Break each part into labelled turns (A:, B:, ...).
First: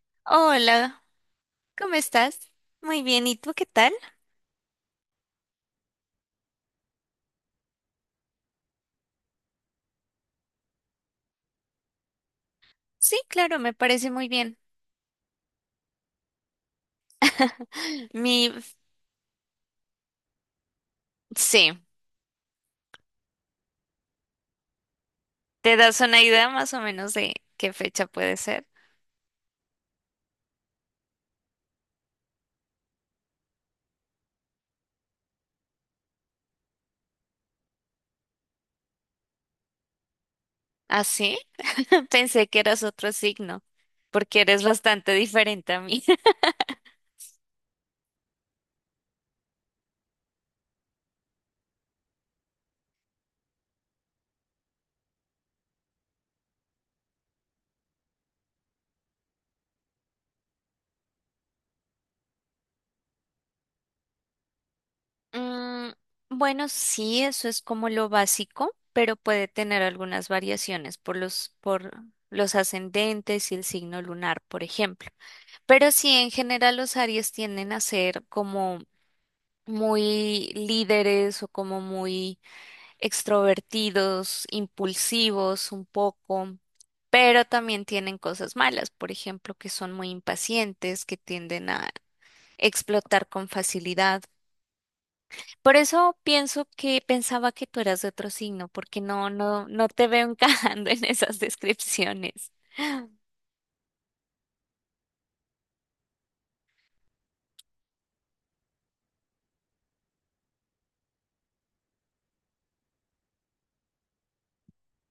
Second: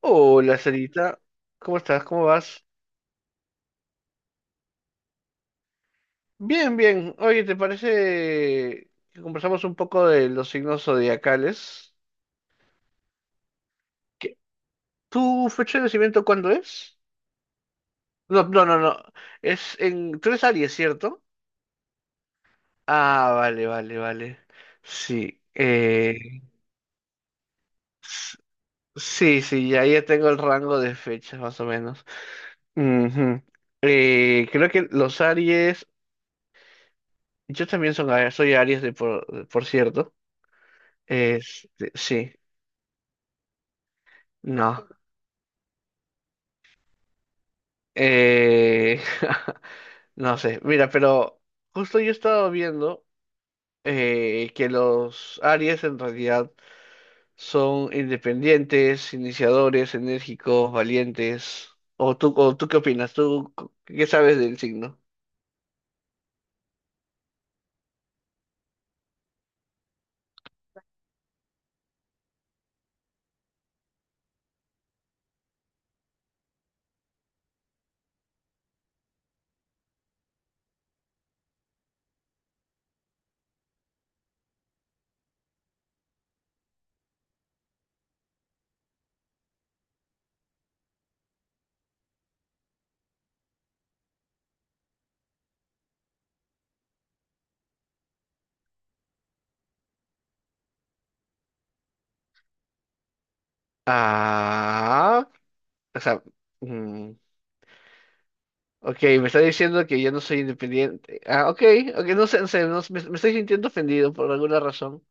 A: Hola,
B: Hola,
A: Sarita. ¿Cómo
B: ¿cómo
A: estás? ¿Cómo
B: estás?
A: vas?
B: Muy bien, ¿y tú qué tal?
A: Bien, bien. Oye, ¿te parece que conversamos un poco de los signos zodiacales?
B: Sí, claro, me parece muy
A: ¿Qué-
B: bien.
A: ¿Tu fecha de nacimiento cuándo es? No,
B: Mi,
A: no, no, no. Es en... Tú eres Aries, ¿cierto?
B: sí,
A: Ah, vale, vale, vale. Sí.
B: ¿te das una idea más o menos de qué fecha puede
A: S-
B: ser?
A: Sí, sí, ya tengo el rango de fechas, más o menos. Ujú. Creo que los Aries... Yo también son, soy Aries, por cierto.
B: ¿Ah, sí?
A: Este, sí.
B: Pensé que eras otro signo, porque eres
A: No,
B: bastante diferente a mí.
A: eh, no sé, mira, pero justo yo estaba viendo que los Aries en realidad son independientes, iniciadores, enérgicos, valientes. ¿O tú qué opinas? ¿Qué sabes del signo?
B: Mm, bueno, sí, eso es como lo básico, pero puede tener algunas variaciones por los ascendentes y el signo lunar, por ejemplo. Pero sí, en general los Aries tienden a ser como muy líderes o como muy extrovertidos, impulsivos un poco, pero también tienen cosas malas, por ejemplo, que son muy impacientes, que tienden a explotar con facilidad. Por eso pienso que pensaba que tú eras de otro signo, porque no te veo encajando en esas descripciones.
A: Ah, o sea, mm, ok, me está diciendo que yo no soy independiente. Ah, ok, ok, no sé, no sé, no sé, me estoy sintiendo ofendido por alguna razón.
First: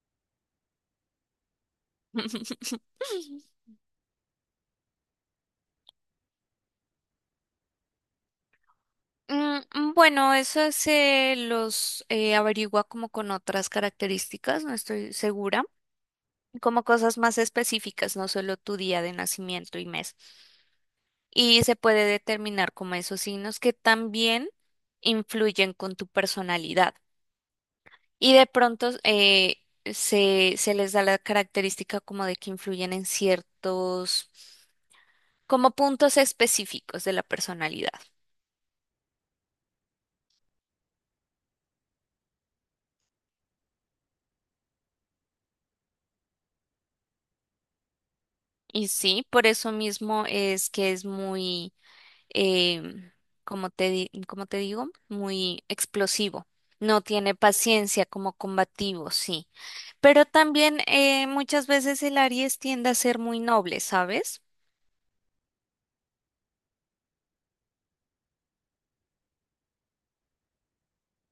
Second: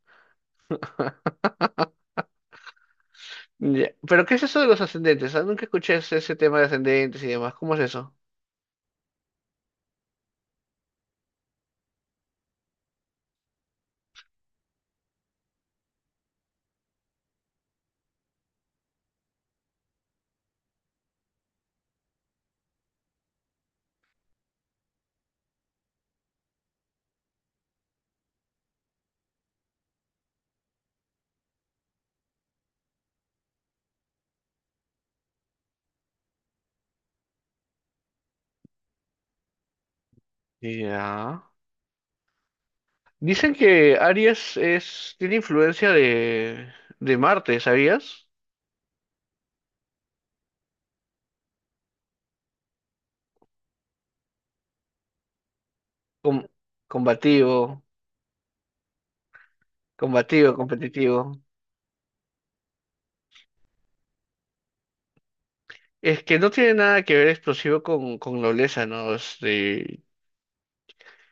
A: Ya, ¿pero qué es eso de los ascendentes? Ah, nunca escuché ese tema de ascendentes y demás. ¿Cómo es eso?
B: Bueno, eso se los averigua como con otras características, no estoy segura. Como cosas más específicas, no solo tu día de nacimiento y mes. Y se puede determinar como esos signos que también influyen con tu personalidad. Y de pronto se les da la característica como de que influyen en ciertos, como puntos específicos de la personalidad.
A: Ya. Dicen que Aries es, tiene influencia de Marte, ¿sabías?
B: Y sí, por eso mismo es que es muy eh, como como te digo, muy
A: Com-
B: explosivo. No tiene
A: Combativo,
B: paciencia como combativo, sí. Pero
A: combativo,
B: también
A: competitivo.
B: muchas veces el Aries tiende a ser muy noble, ¿sabes?
A: Es que no tiene nada que ver explosivo con nobleza, ¿no? Este,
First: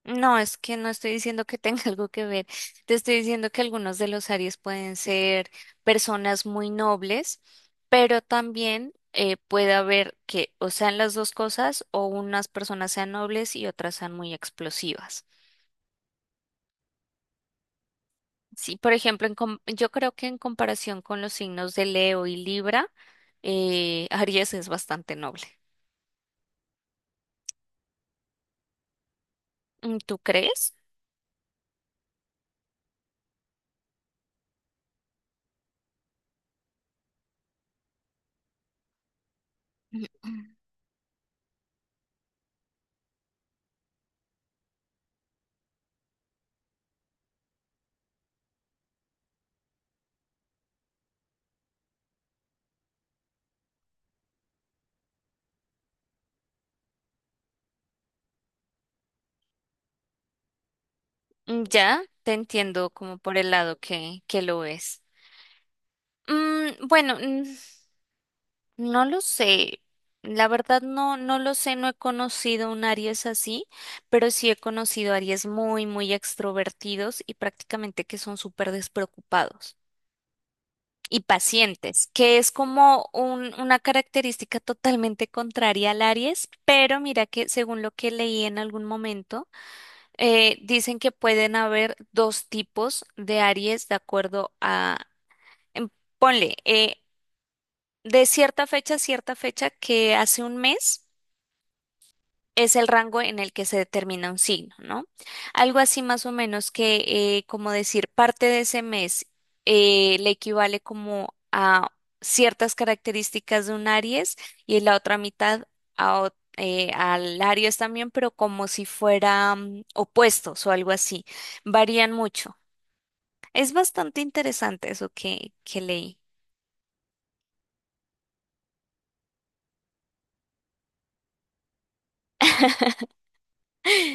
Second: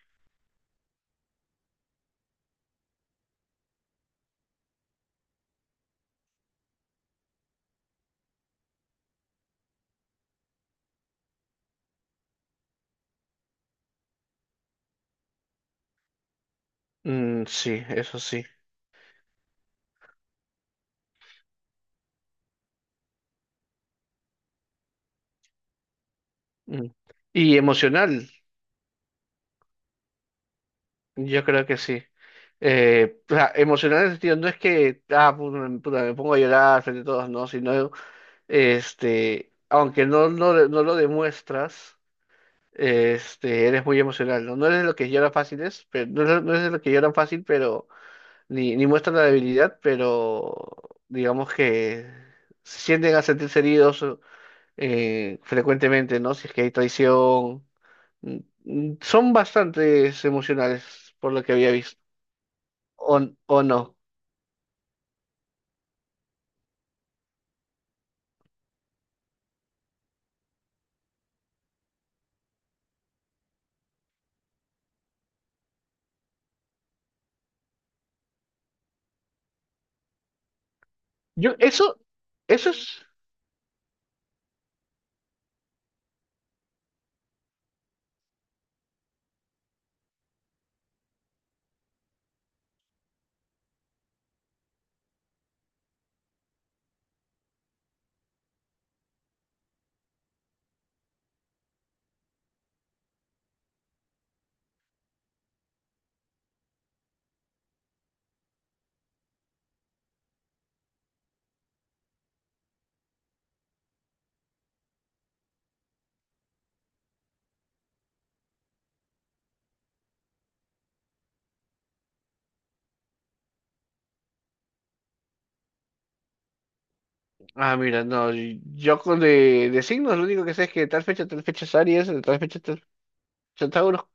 B: No, es que no estoy diciendo que tenga algo que ver. Te estoy diciendo que algunos de los Aries pueden ser personas muy nobles, pero también puede haber que o sean las dos cosas o unas personas sean nobles y otras sean muy explosivas.
A: mm, sí, eso sí.
B: Sí, por ejemplo, yo creo que en comparación con los signos de Leo y Libra, Aries es bastante noble.
A: Mm. Y emocional,
B: Mm, ¿tú crees?
A: yo creo que sí. O sea, emocional en el sentido, no es que, ah, puta, me pongo a llorar frente a todos, no, sino este, aunque
B: Mm,
A: no, no, no lo demuestras, este, eres muy emocional, ¿no? No eres de lo que llora fácil, es, pero, no, eres no eres de lo que lloran fácil, pero ni muestran la debilidad, pero digamos que sienten a sentirse heridos frecuentemente, ¿no? Si es que hay traición. Mm, mm, son bastantes emocionales, por lo que
B: mm.
A: había visto.
B: Ya te entiendo como
A: O,
B: por el
A: o
B: lado
A: no.
B: que lo es. Bueno, no lo sé. La verdad no, no lo sé, no he conocido un Aries así, pero sí he conocido Aries muy, muy extrovertidos y prácticamente que son súper despreocupados y
A: Yo, eso,
B: pacientes, que es
A: eso es.
B: como una característica totalmente contraria al Aries, pero mira que según lo que leí en algún momento, dicen que pueden haber dos tipos de Aries de acuerdo a, em, ponle, de cierta fecha a cierta fecha que hace un mes es el rango en el que se determina un signo, ¿no? Algo así más o menos que, como decir, parte de ese mes le equivale como a ciertas características de un Aries y la otra mitad a, al Aries también, pero como si fueran opuestos o algo así. Varían mucho. Es bastante interesante eso que leí.
A: Ah, mira, no, yo con de signos lo único que sé es que de tal fecha es Aries, de tal fecha Tauro.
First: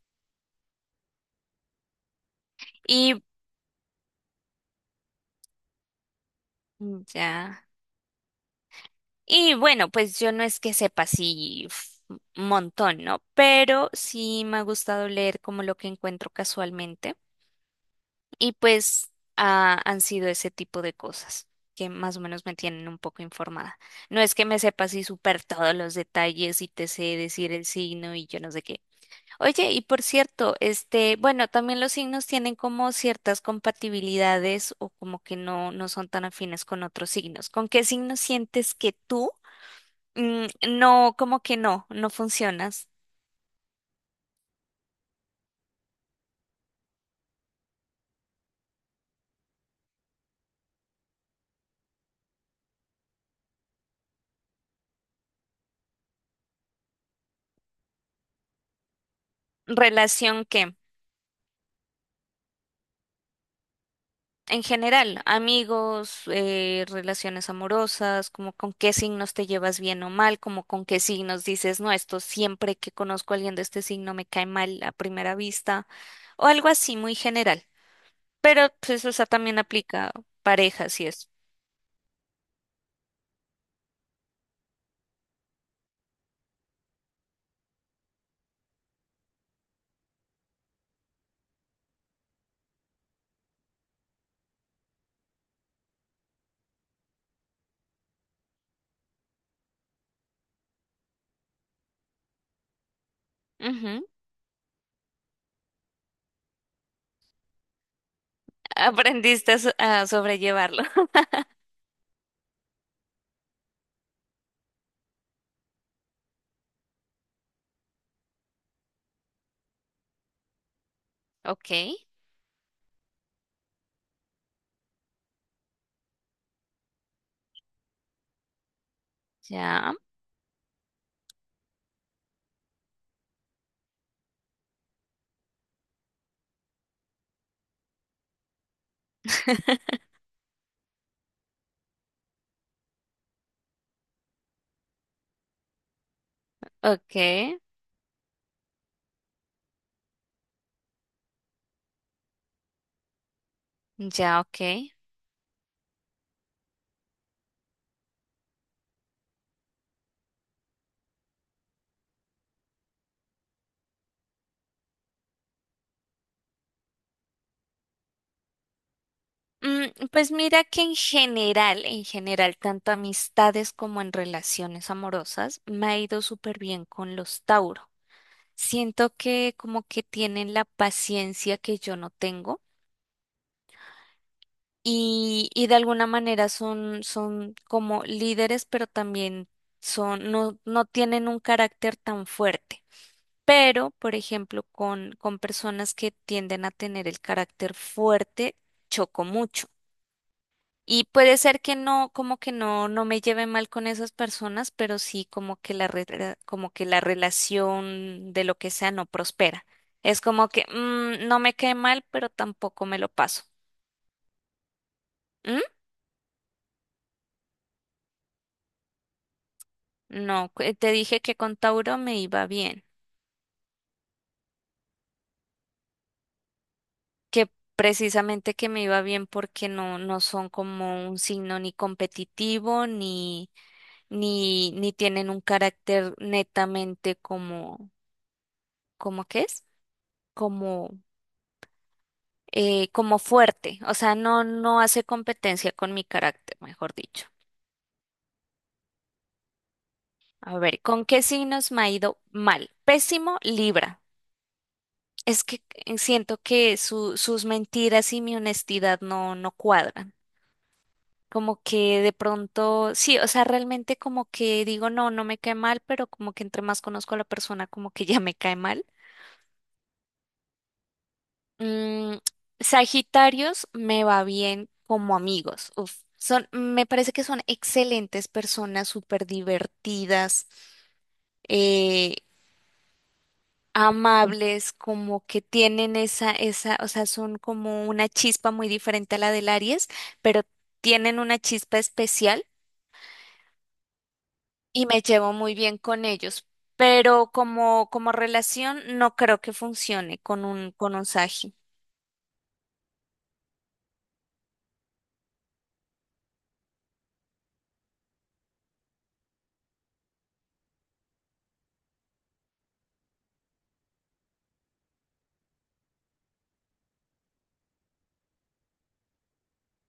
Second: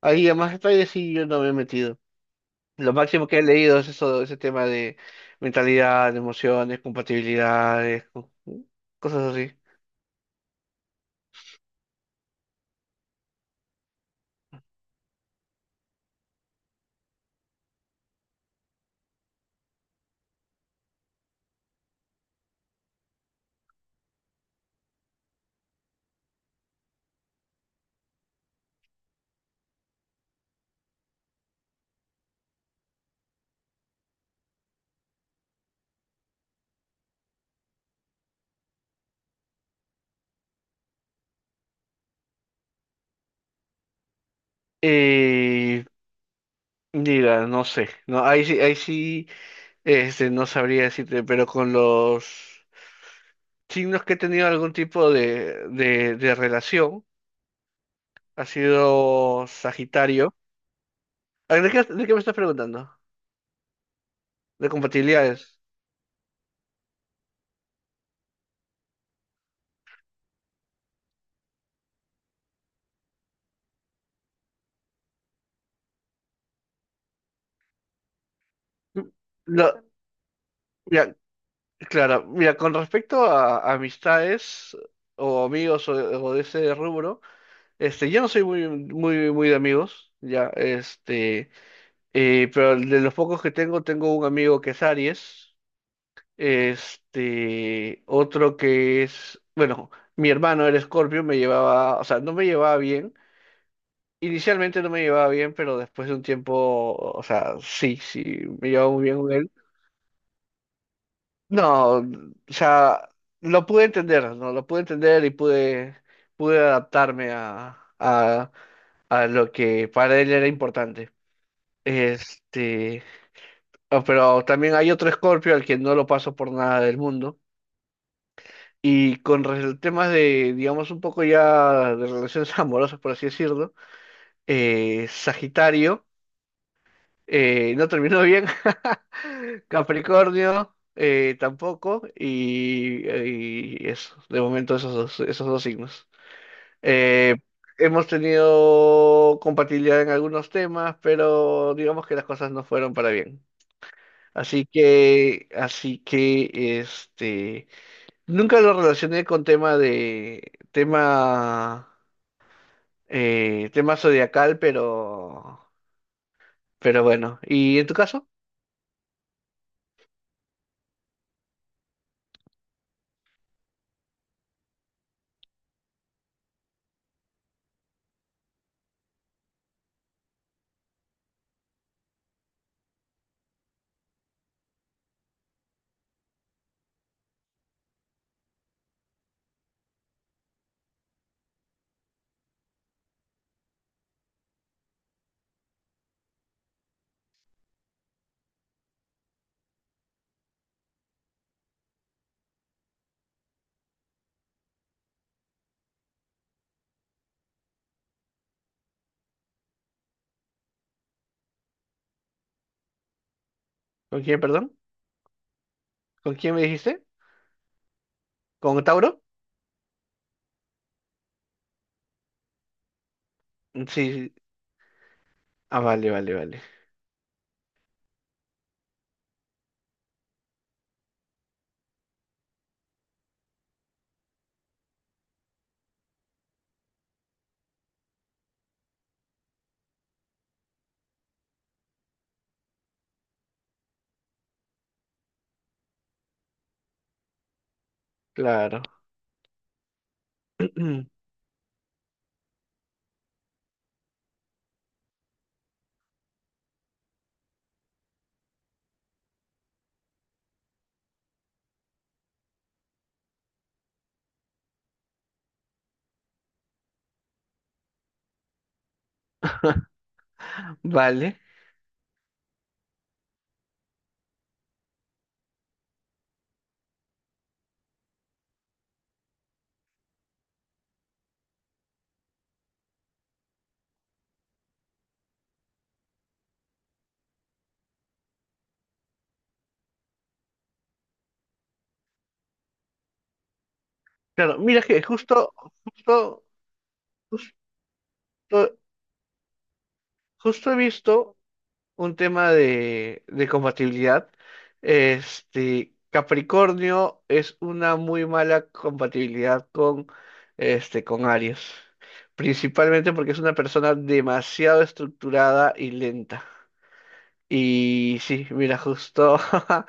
A: Ahí a más detalles sí yo no me he metido. Lo
B: Y
A: máximo que he leído es eso, ese tema de mentalidad, emociones,
B: mm, ya.
A: compatibilidades, cosas
B: Y
A: así.
B: bueno, pues yo no es que sepa así uf, un montón, ¿no? Pero sí me ha gustado leer como lo que encuentro casualmente. Y pues ah, han sido ese tipo de cosas que más o menos me tienen un poco informada. No es que me sepa así súper todos los detalles y te sé decir el signo y yo no sé qué. Oye, y por cierto, este, bueno, también los signos tienen como ciertas compatibilidades o como que no, no son tan afines con otros signos. ¿Con qué signo sientes que tú? Mm, no, como que no, no funcionas.
A: Eh, Mira, no sé, no, ahí sí, este, no sabría decirte, pero con los signos que he tenido algún tipo de relación, ha sido Sagitario.
B: ¿Relación qué?
A: ¿A de qué me estás preguntando?
B: En
A: De
B: general,
A: compatibilidades.
B: amigos, relaciones amorosas, como con qué signos te llevas bien o mal, como con qué signos dices, no, esto siempre que conozco a alguien de este signo me cae mal a primera vista, o algo así muy general. Pero pues, o sea, también
A: Lo-
B: aplica parejas y
A: Mira,
B: eso.
A: claro, mira, con respecto a amistades o amigos o de ese rubro, este, yo no soy muy, muy, muy de amigos, ya, este, pero de los pocos que tengo, tengo un amigo que es Aries, este, otro que es, bueno, mi hermano era Escorpio, me llevaba, o sea, no me llevaba bien.
B: Ujú.
A: Inicialmente no me llevaba bien, pero después de un tiempo, o sea, sí, sí, me llevaba muy bien con él.
B: Aprendiste a, a sobrellevarlo.
A: No, o sea, lo pude entender, ¿no? Lo pude entender y pude, pude adaptarme a lo que para él era importante.
B: Ok,
A: Este, ah, pero también hay otro Scorpio al que no lo paso por nada del mundo. Y con
B: ya,
A: temas de, digamos, un poco ya de relaciones amorosas, por así decirlo, Sagitario. No terminó bien. Capricornio, tampoco. Y eso, de momento esos dos signos. Eh,
B: ok,
A: hemos tenido compatibilidad en algunos temas, pero digamos que las cosas no fueron para bien.
B: ya, ok.
A: Así que, este, nunca lo relacioné con tema de, tema, tema zodiacal, pero bueno. ¿Y en tu caso?
B: Pues mira que en general, tanto amistades como en relaciones amorosas, me ha ido súper bien con los Tauro. Siento que como que tienen la paciencia que yo no tengo y de alguna manera son, son como líderes, pero también son, no, no tienen un carácter tan fuerte. Pero, por ejemplo, con personas que tienden a tener el carácter fuerte, choco mucho. Y puede ser que no, como que no, no me lleve mal con esas personas, pero sí como que como que la relación de lo que sea no prospera. Es como que mm, no me cae mal, pero tampoco me lo paso.
A: ¿Con quién, perdón?
B: ¿Mm?
A: ¿Con quién me dijiste? ¿Con Tauro?
B: No, te dije que con Tauro me iba bien,
A: Sí, sí. Ah, vale, vale, vale.
B: que precisamente que me iba bien porque no, no son como un signo ni competitivo, ni tienen un carácter netamente como, ¿cómo que es? Como fuerte, o sea, no, no hace competencia con mi carácter, mejor dicho.
A: Claro.
B: A ver, ¿con qué signos me ha ido mal? Pésimo, Libra. Es que siento que sus mentiras y mi honestidad no, no cuadran. Como que de pronto, sí, o sea, realmente como que digo, no, no me cae mal, pero como que entre más conozco a la persona, como que ya me cae mal.
A: Vale.
B: Mm, Sagitarios me va bien como amigos. Uf, son, me parece que son excelentes personas, súper divertidas, eh, amables, como que tienen esa, esa, o sea, son como una chispa muy diferente a la del Aries, pero tienen una chispa especial
A: Claro, mira
B: y me
A: que
B: llevo
A: justo,
B: muy bien con
A: justo,
B: ellos. Pero como, como
A: justo,
B: relación no creo que funcione con
A: justo he
B: con un
A: visto
B: Sagi.
A: un tema de compatibilidad. Este, Capricornio es una muy mala compatibilidad con, este, con Aries. Principalmente porque es una persona demasiado estructurada y lenta. Y sí, mira, justo,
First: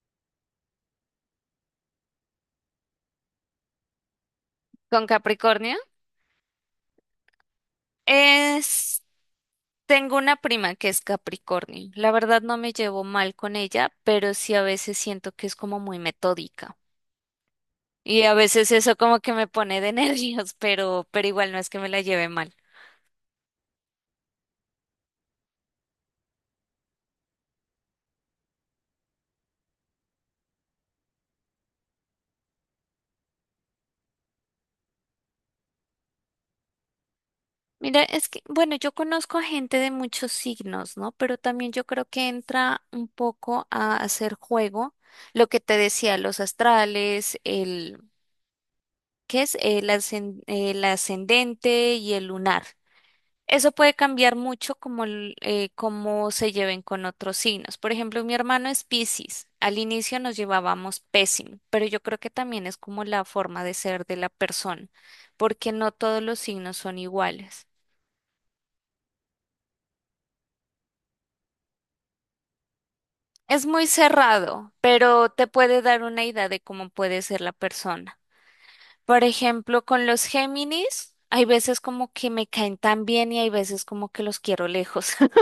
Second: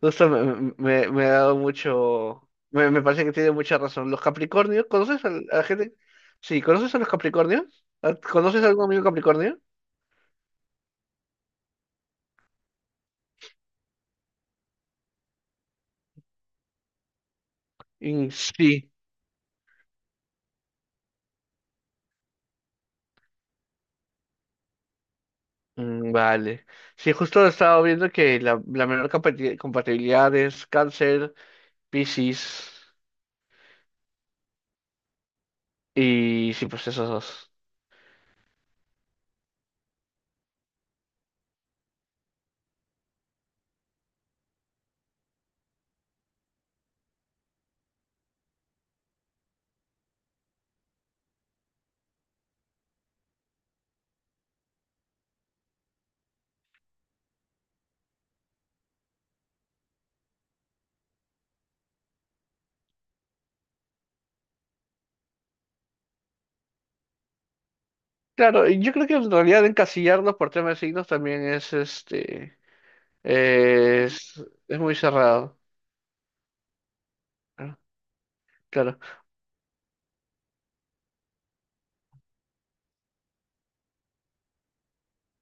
A: justo ha dado mucho, me parece que tiene mucha razón. Los Capricornios,
B: ¿Con
A: ¿conoces a, la
B: Capricornio?
A: gente? Sí, ¿conoces a los Capricornios? ¿Conoces a algún
B: Es
A: amigo Capricornio?
B: tengo una prima que es Capricornio. La verdad no me llevo mal con ella, pero sí a veces siento que es como muy metódica. Y
A: Mm,
B: a veces
A: sí.
B: eso como que me pone de nervios, pero igual no es que me la lleve mal.
A: Mm, vale. Sí, justo he estado viendo que la menor compatibilidad es Cáncer, Piscis y sí, pues esos dos.
B: Mira, es que, bueno, yo conozco a gente de muchos signos, ¿no? Pero también yo creo que entra un poco a hacer juego lo que te decía, los astrales, el, ¿qué es? El, el ascendente y el lunar. Eso puede cambiar mucho como cómo se lleven con otros signos. Por ejemplo, mi hermano es Piscis. Al inicio nos llevábamos pésimo, pero yo creo que también es como la forma de ser de la persona, porque no todos los signos son iguales.
A: Claro, y yo creo que en realidad encasillarlos por temas de signos también es este,
B: Es muy cerrado,
A: es muy
B: pero te
A: cerrado.
B: puede dar una idea de cómo puede ser la
A: Ah,
B: persona.
A: claro,
B: Por ejemplo, con los Géminis, hay veces como que me caen tan bien y hay veces como que los quiero lejos.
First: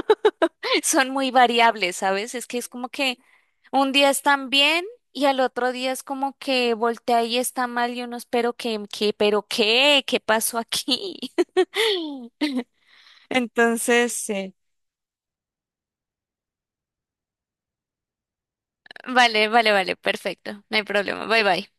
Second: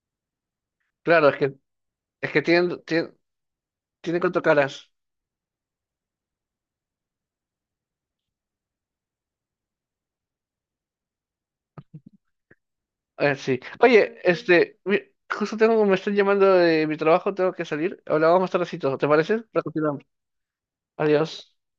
B: Son
A: claro,
B: muy variables,
A: es
B: ¿sabes?
A: que
B: Es que es
A: tienen,
B: como
A: tienen,
B: que un día
A: tienen cuatro
B: están bien
A: caras.
B: y al otro día es como que voltea y está mal y uno espero que, pero qué, ¿qué pasó aquí?
A: Sí.
B: Entonces,
A: Oye,
B: sí.
A: este, justo tengo, me están llamando de mi trabajo, tengo que salir. Hablamos más tardecito, ¿te parece?
B: Vale,
A: Para
B: vale, vale,
A: continuar.
B: perfecto, no hay problema, bye
A: Adiós.
B: bye.